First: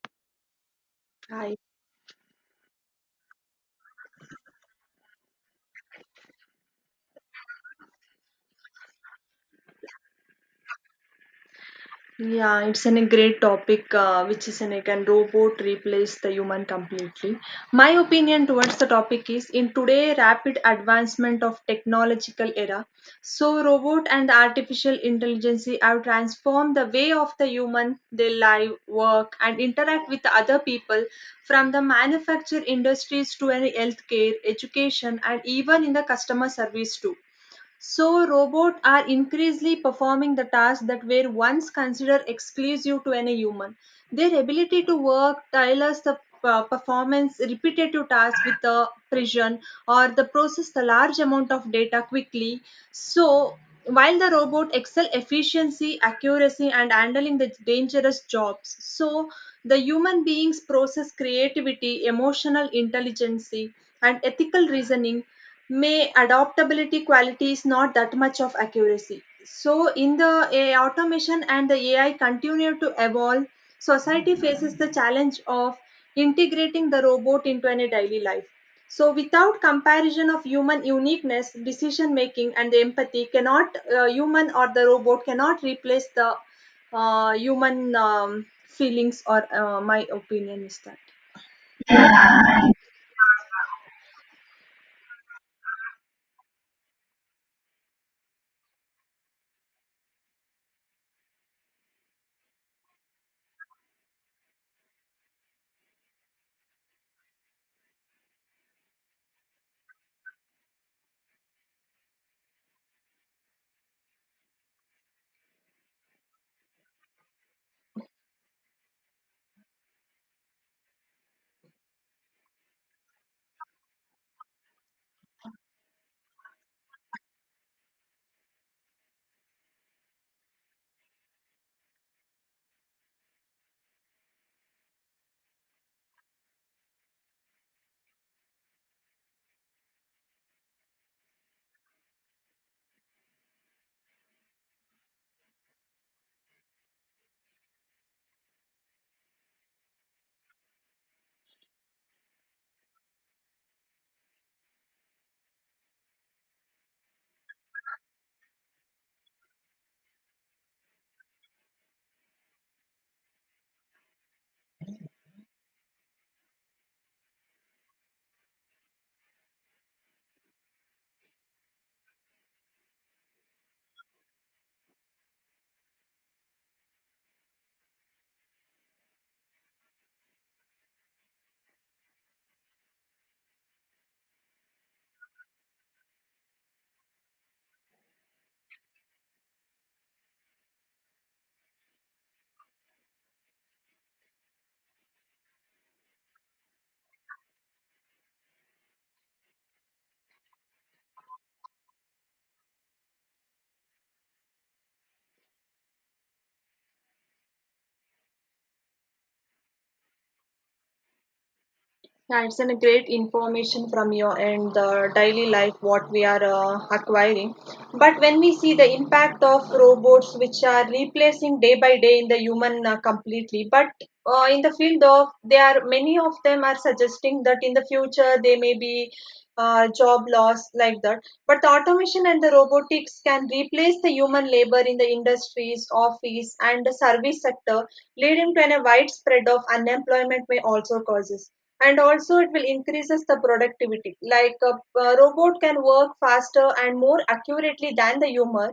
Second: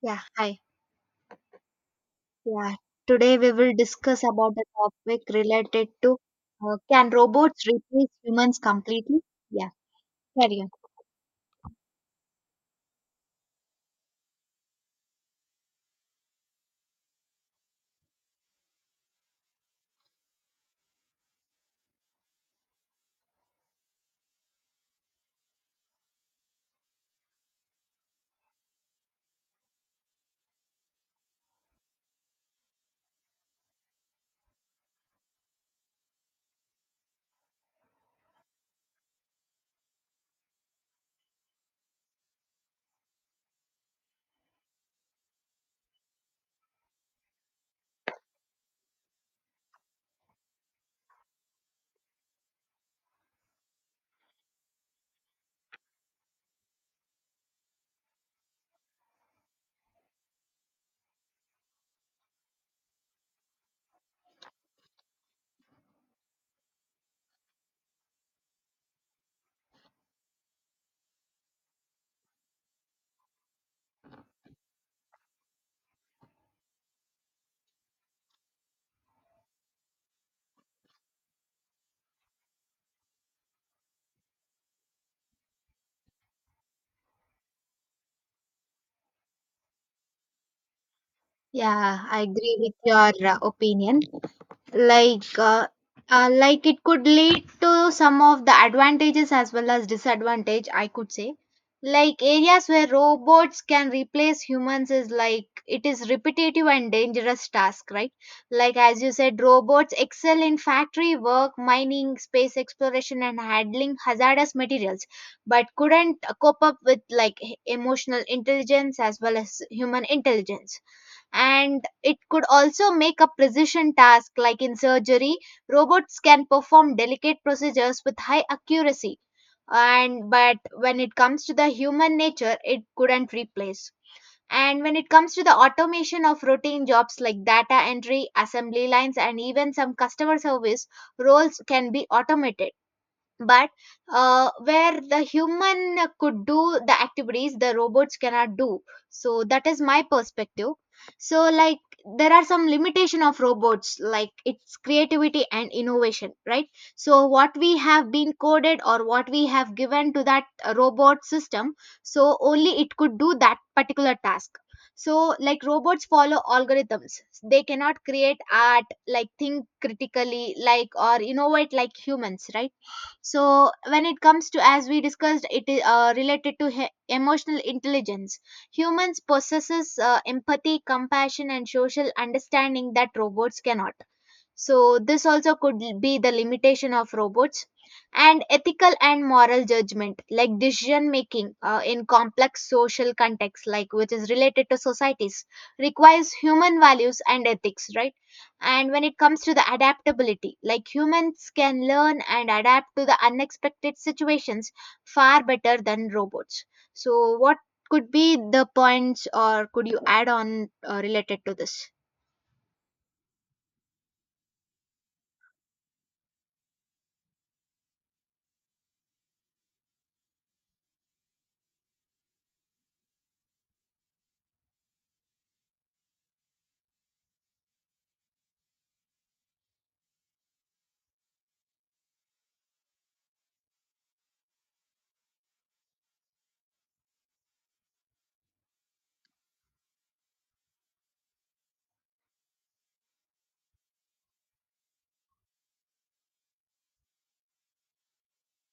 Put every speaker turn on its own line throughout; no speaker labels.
Yeah, hi.
Hi.
Yeah, today we will discuss about a topic related to can robots replace humans completely? Yeah, carry on.
Yeah, it's a great topic, which is can robot replace the human completely? My opinion towards the topic is in today rapid advancement of technological era, so robot and artificial intelligence have transformed the way of the human they live, work, and interact with the other people, from the manufacture industries to any healthcare, education, and even in the customer service too. So, robots are increasingly performing the tasks that were once considered exclusive to any human. Their ability to work tailors the performance repetitive tasks with the precision or the process the large amount of data quickly. So, while the robot excel efficiency, accuracy, and handling the dangerous jobs, so the human beings process creativity, emotional intelligence, and ethical reasoning may adaptability quality is not that much of accuracy, so in the A I automation and the AI continue to evolve, society faces the challenge of integrating the robot into any daily life, so without comparison of human uniqueness decision making and the empathy cannot human or the robot cannot replace the human feelings or my opinion is that.
Yeah, I agree with your opinion. like uh, like it could lead to some of the advantages as well as disadvantage I could say, like areas where robots can replace humans is like it is repetitive and dangerous task, right? Like as you said, robots excel in factory work, mining, space exploration and handling hazardous materials, but couldn't cope up with like emotional intelligence as well as human intelligence. And it could also make a precision task like in surgery. Robots can perform delicate procedures with high accuracy, and but when it comes to the human nature it couldn't replace. And when it comes to the automation of routine jobs like data entry, assembly lines and even some customer service, roles can be automated. But where the human could do the activities, the robots cannot do. So that is my perspective. So like there are some limitation of robots like its creativity and innovation, right? So what we have been coded or what we have given to that robot system, so only it could do that particular task. So like robots follow algorithms, they cannot create art like think critically like or innovate like humans, right? So when it comes to, as we discussed, it is related to emotional intelligence. Humans possesses empathy, compassion and social understanding that robots cannot. So, this also could be the limitation of robots. And ethical and moral judgment, like decision making in complex social contexts, like which is related to societies, requires human values and ethics, right? And when it comes to the adaptability, like humans can learn and adapt to the unexpected situations far better than robots. So, what could be the points, or could you add on related to this?
Yeah, it's a great information from your end, the daily life, what we are acquiring. But when we see the impact of robots, which are replacing day by day in the human completely, but in the field of, they are many of them are suggesting that in the future they may be job loss like that. But the automation and the robotics can replace the human labor in the industries, office, and the service sector, leading to a widespread of unemployment may also causes, and also it will increases the productivity like a robot can work faster and more accurately than the human,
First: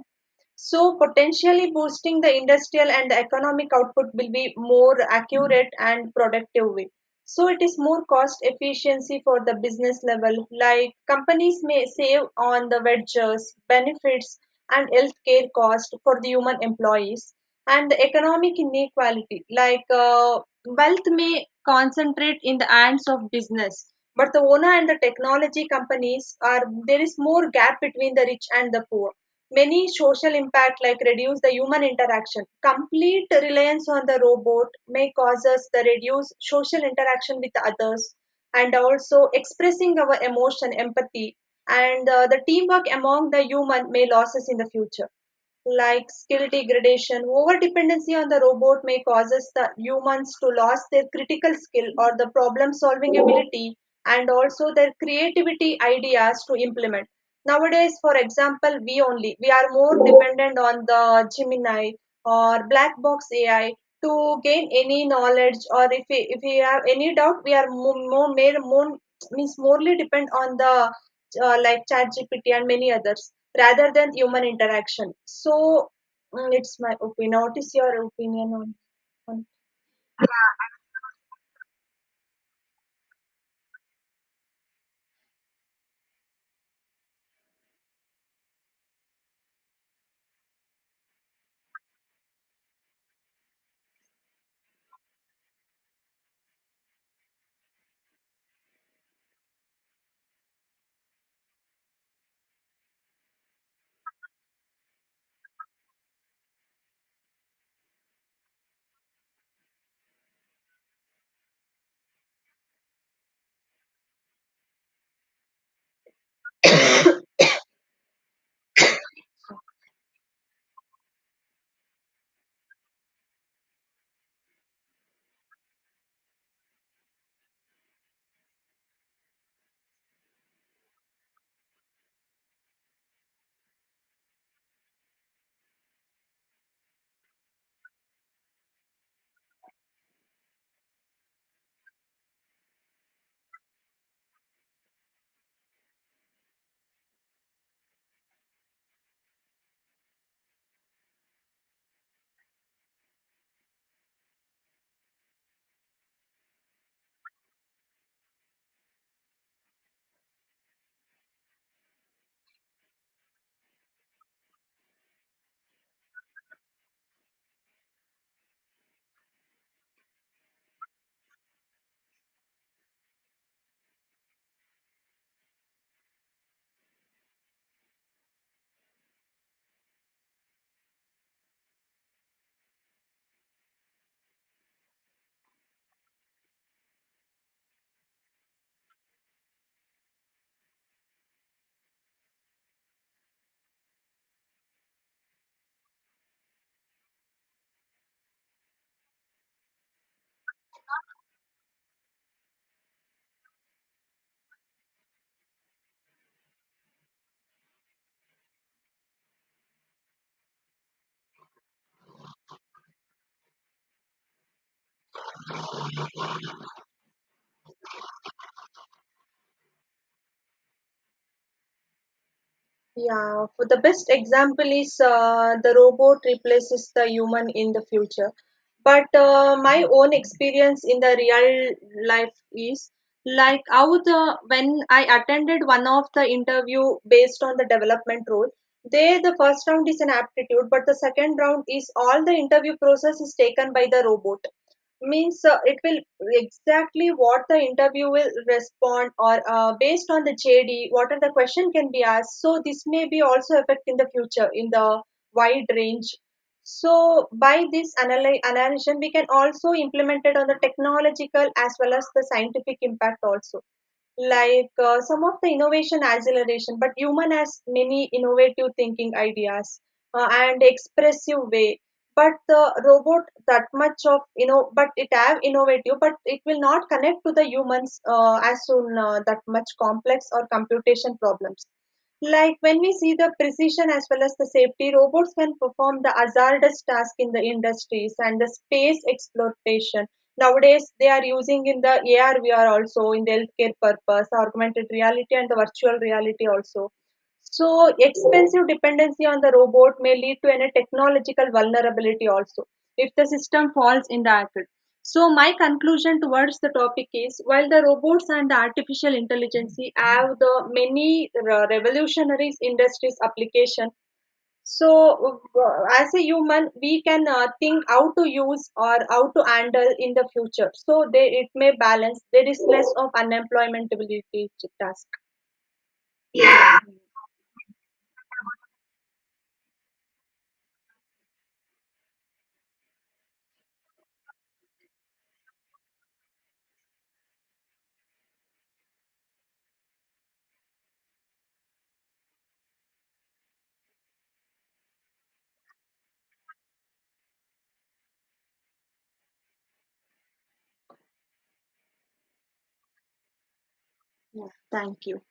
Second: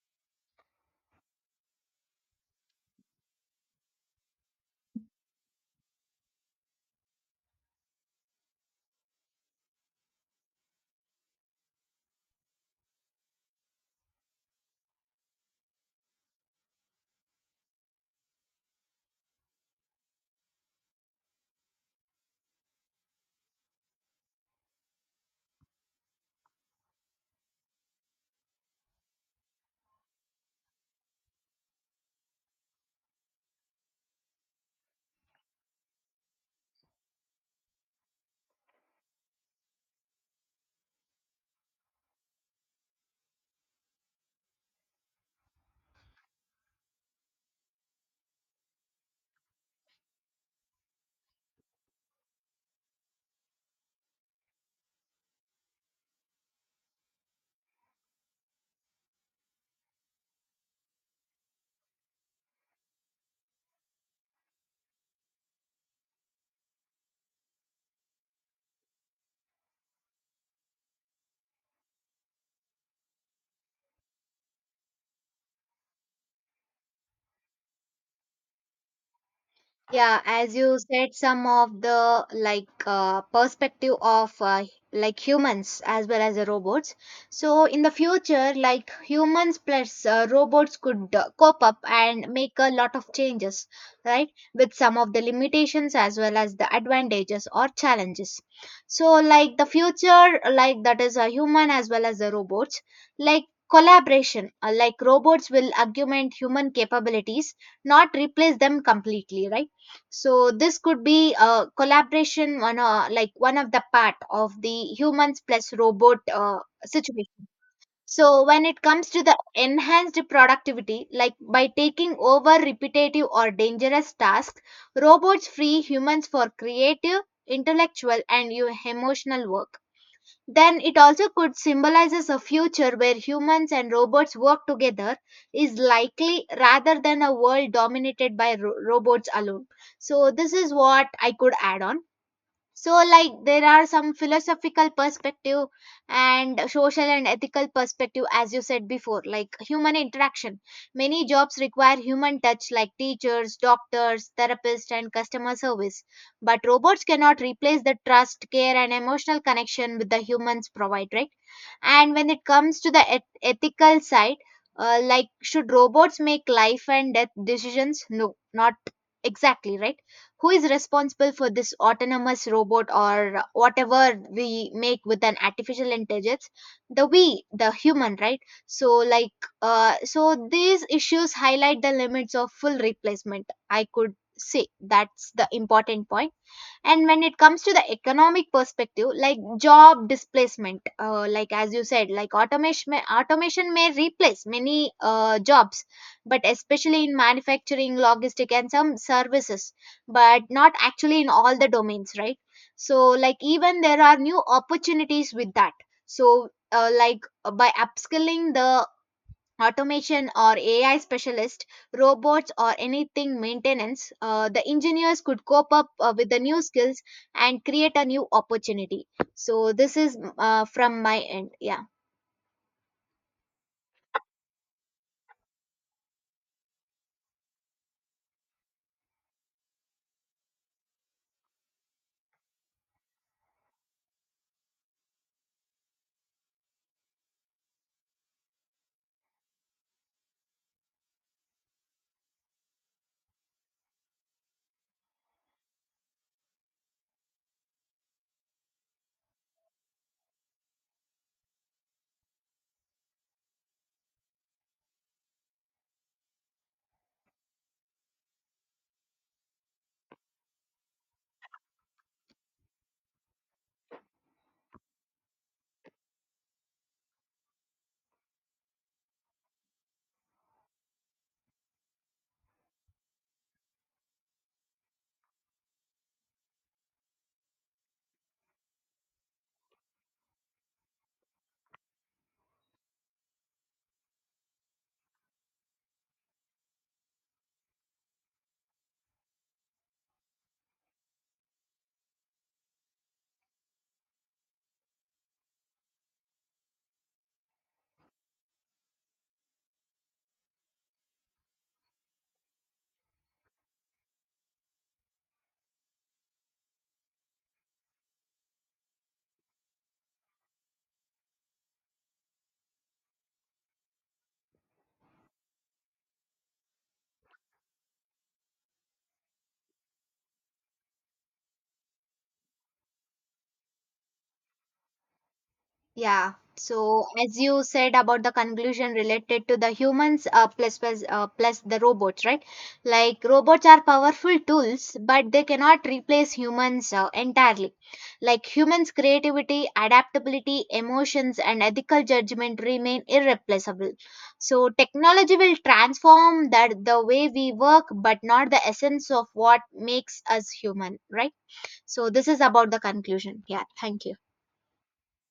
so potentially boosting the industrial and the economic output will be more accurate and productive way. So it is more cost efficiency for the business level. Like companies may save on the wages, benefits, and healthcare cost for the human employees. And the economic inequality, like wealth may concentrate in the hands of business, but the owner and the technology companies are there is more gap between the rich and the poor, many social impact like reduce the human interaction complete reliance on the robot may cause us the reduce social interaction with others, and also expressing our emotion empathy and the teamwork among the human may losses in the future, like skill degradation over dependency on the robot may causes the humans to lose their critical skill or the problem solving ability, and also their creativity ideas to implement. Nowadays, for example, we only we are more dependent on the Gemini or black box AI to gain any knowledge, or if if we have any doubt, we are more made more means morely depend on the like ChatGPT and many others rather than human interaction. So it's my opinion. What is your opinion on?
Yeah, as you said, some of the like perspective of like humans as well as the robots. So in the future like humans plus robots could cope up and make a lot of changes, right, with some of the limitations as well as the advantages or challenges. So like the future like that is a human as well as the robots, like collaboration like robots will augment human capabilities, not replace them completely, right? So this could be a collaboration one, like one of the part of the humans plus robot situation. So when it comes to the enhanced productivity, like by taking over repetitive or dangerous tasks, robots free humans for creative, intellectual and emotional work. Then it also could symbolizes a future where humans and robots work together is likely rather than a world dominated by robots alone. So this is what I could add on. So like there are some philosophical perspective and social and ethical perspective, as you said before, like human interaction, many jobs require human touch like teachers, doctors, therapists and customer service, but robots cannot replace the trust, care and emotional connection with the humans provide, right? And when it comes to the ethical side, like should robots make life and death decisions? No, not exactly, right? Who is responsible for this autonomous robot or whatever we make with an artificial intelligence? The we, the human, right? So like so these issues highlight the limits of full replacement, I could say, that's the important point. And when it comes to the economic perspective like job displacement, like as you said, like automation may replace many jobs, but especially in manufacturing, logistic and some services, but not actually in all the domains, right? So like even there are new opportunities with that. So by upskilling the automation or AI specialist, robots or anything maintenance, the engineers could cope up with the new skills and create a new opportunity. So this is from my end. Yeah.
Yeah, for the best example is the robot replaces the human in the future. But my own experience in the real life is like how the when I attended one of the interview based on the development role, there the first round is an aptitude, but the second round is all the interview process is taken by the robot means it will exactly what the interview will respond or based on the JD what are the question can be asked, so this may be also affect in the future in the wide range, so by this analysis we can also implement it on the technological as well as the scientific impact also, like some of the innovation acceleration but human has many innovative thinking ideas, and expressive way but the robot that much of but it have innovative but it will not connect to the humans as soon that much complex or computation problems, like when we see the precision as well as the safety robots can perform the hazardous task in the industries and the space exploration. Nowadays, they are using in the AR, VR also in the healthcare purpose, augmented reality and the virtual reality also. So, expensive dependency on the robot may lead to any technological vulnerability also if the system falls in the act. So, my conclusion towards the topic is while the robots and the artificial intelligence have the many revolutionary industries application, so, as a human, we can think how to use or how to handle in the future. So, they, it may balance. There is less of unemployability task.
Yeah. So, as you said about the conclusion related to the humans plus the robots, right? Like robots are powerful tools, but they cannot replace humans entirely. Like humans' creativity, adaptability, emotions, and ethical judgment remain irreplaceable. So, technology will transform that the way we work, but not the essence of what makes us human, right? So, this is about the conclusion. Yeah. Thank you.
Yeah, thank you.